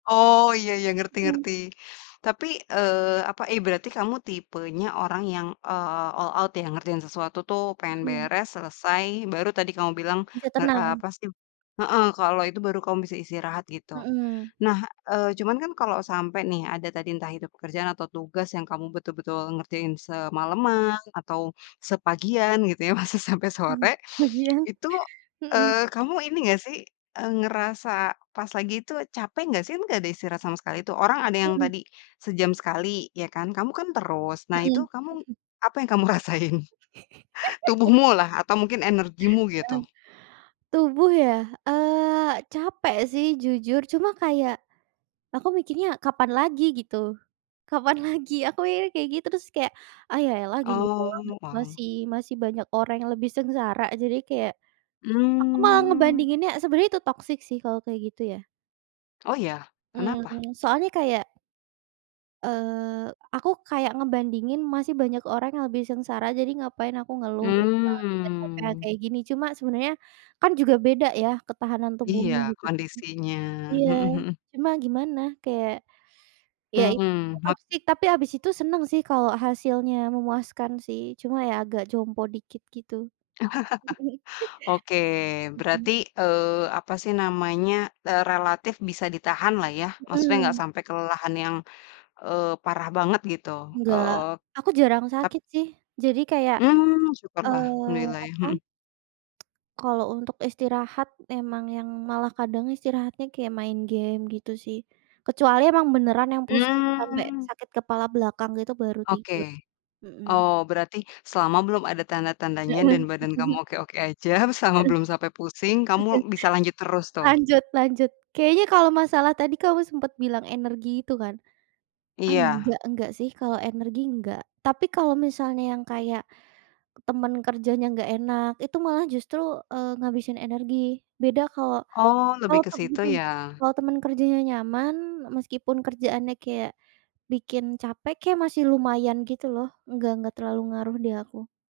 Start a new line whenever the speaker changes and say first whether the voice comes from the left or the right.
left: Oh, iya iya, ngerti
right: Mmm.
left: ngerti. Tapi, eee, apa, eh berarti kamu tipenya orang yang, eee, all out yang ngerjain sesuatu tuh pengen
right: Mmm.
left: beres selesai baru tadi kamu bilang
right: Bisa
left: nge
right: tenang.
left: apa sih heeh, kalau itu baru kamu bisa istirahat gitu.
right: Mmm.
left: Nah, eee, cuman kan kalau sampai nih ada tadi entah itu pekerjaan atau tugas yang kamu betul-betul ngerjain semaleman atau sepagian gitu ya, masa sampe
right: Mmm,
left: sore
right: ya.
left: itu,
right: Mmm.
left: eee, kamu ini nggak sih ngerasa pas lagi itu capek gak sih? Kan nggak ada istirahat sama sekali tuh. Orang ada yang
right: Mmm.
left: tadi sejam sekali ya kan, kamu kan terus. Nah itu
right: Mmm.
left: kamu, apa yang kamu rasain? Tubuhmulah atau mungkin energimu gitu.
right: Heeh. Tubuh ya? Eee, capek sih jujur, cuma kayak aku mikirnya kapan lagi gitu, kapan lagi. Aku mikirnya kayak gitu terus kayak, "Ah, ya elah gini doang
left: Oh,
right: gitu,
left: wow.
right: masih masih banyak orang yang lebih sengsara," jadi kayak aku malah
left: Mmm.
right: ngebandinginnya sebenarnya itu toxic sih kalau kayak gitu ya.
left: Oh, ya? Kenapa?
right: Mmm, soalnya kayak eee, aku kayak ngebandingin masih banyak orang yang lebih sengsara, jadi ngapain aku ngeluh gitu kan dengan capek yang
left: Mmm.
right: kayak gini. Cuma sebenarnya kan juga beda ya ketahanan
left: Iya,
right: tubuhnya gitu-gitu.
left: kondisinya.
right: Iya.
left: Hmm hmm.
right: Cuma gimana kayak, iya itu
left: Mmm, hap
right: toxic tapi habis itu seneng sih kalau hasilnya memuaskan sih. Cuma ya agak jompo dikit gitu.
left: Oke,
right: Mmm.
left: berarti, eee, apa sih namanya, relatif bisa ditahanlah ya. Maksudnya nggak
right: Mmm.
left: sampe kelelahan yang, eee, parah banget gitu?
right: Nggak.
left: Oh.
right: Aku jarang
left: Ta
right: sakit sih, jadi kayak,
left: Mmm, syukurlah
right: eee,
left: alhamdulillah ya.
right: apa,
left: Hmm.
right: kalau untuk istirahat emang yang malah kadang istirahatnya kayak main game gitu sih, kecuali emang beneran yang pusing sampai
left: Mmm.
right: sakit kepala belakang gitu baru
left: Oke.
right: tidur. Mmm.
left: Oh, berarti selama belum ada tanda-tandanya
right: Heeh.
left: dan badan kamu oke-oke aja, selama
right: Heeh.
left: belum sampai pusing kamu bisa lanjut terus tuh.
right: Lanjut lanjut, kayaknya kalau masalah tadi kamu sempat bilang energi itu kan?
left: Iya.
right: Enggak enggak sih kalau energi nggak. Tapi kalau misalnya yang kayak teman kerjanya nggak enak itu malah justru, eee, ngabisin energi. Beda kalau
left: Oh, lebih
right: kalau
left: ke
right: tem
left: situ
right: mmm,
left: ya.
right: kalau temen kerjanya nyaman, meskipun kerjaannya kayak bikin capek ya masih lumayan gitu loh, nggak nggak terlalu ngaruh di aku.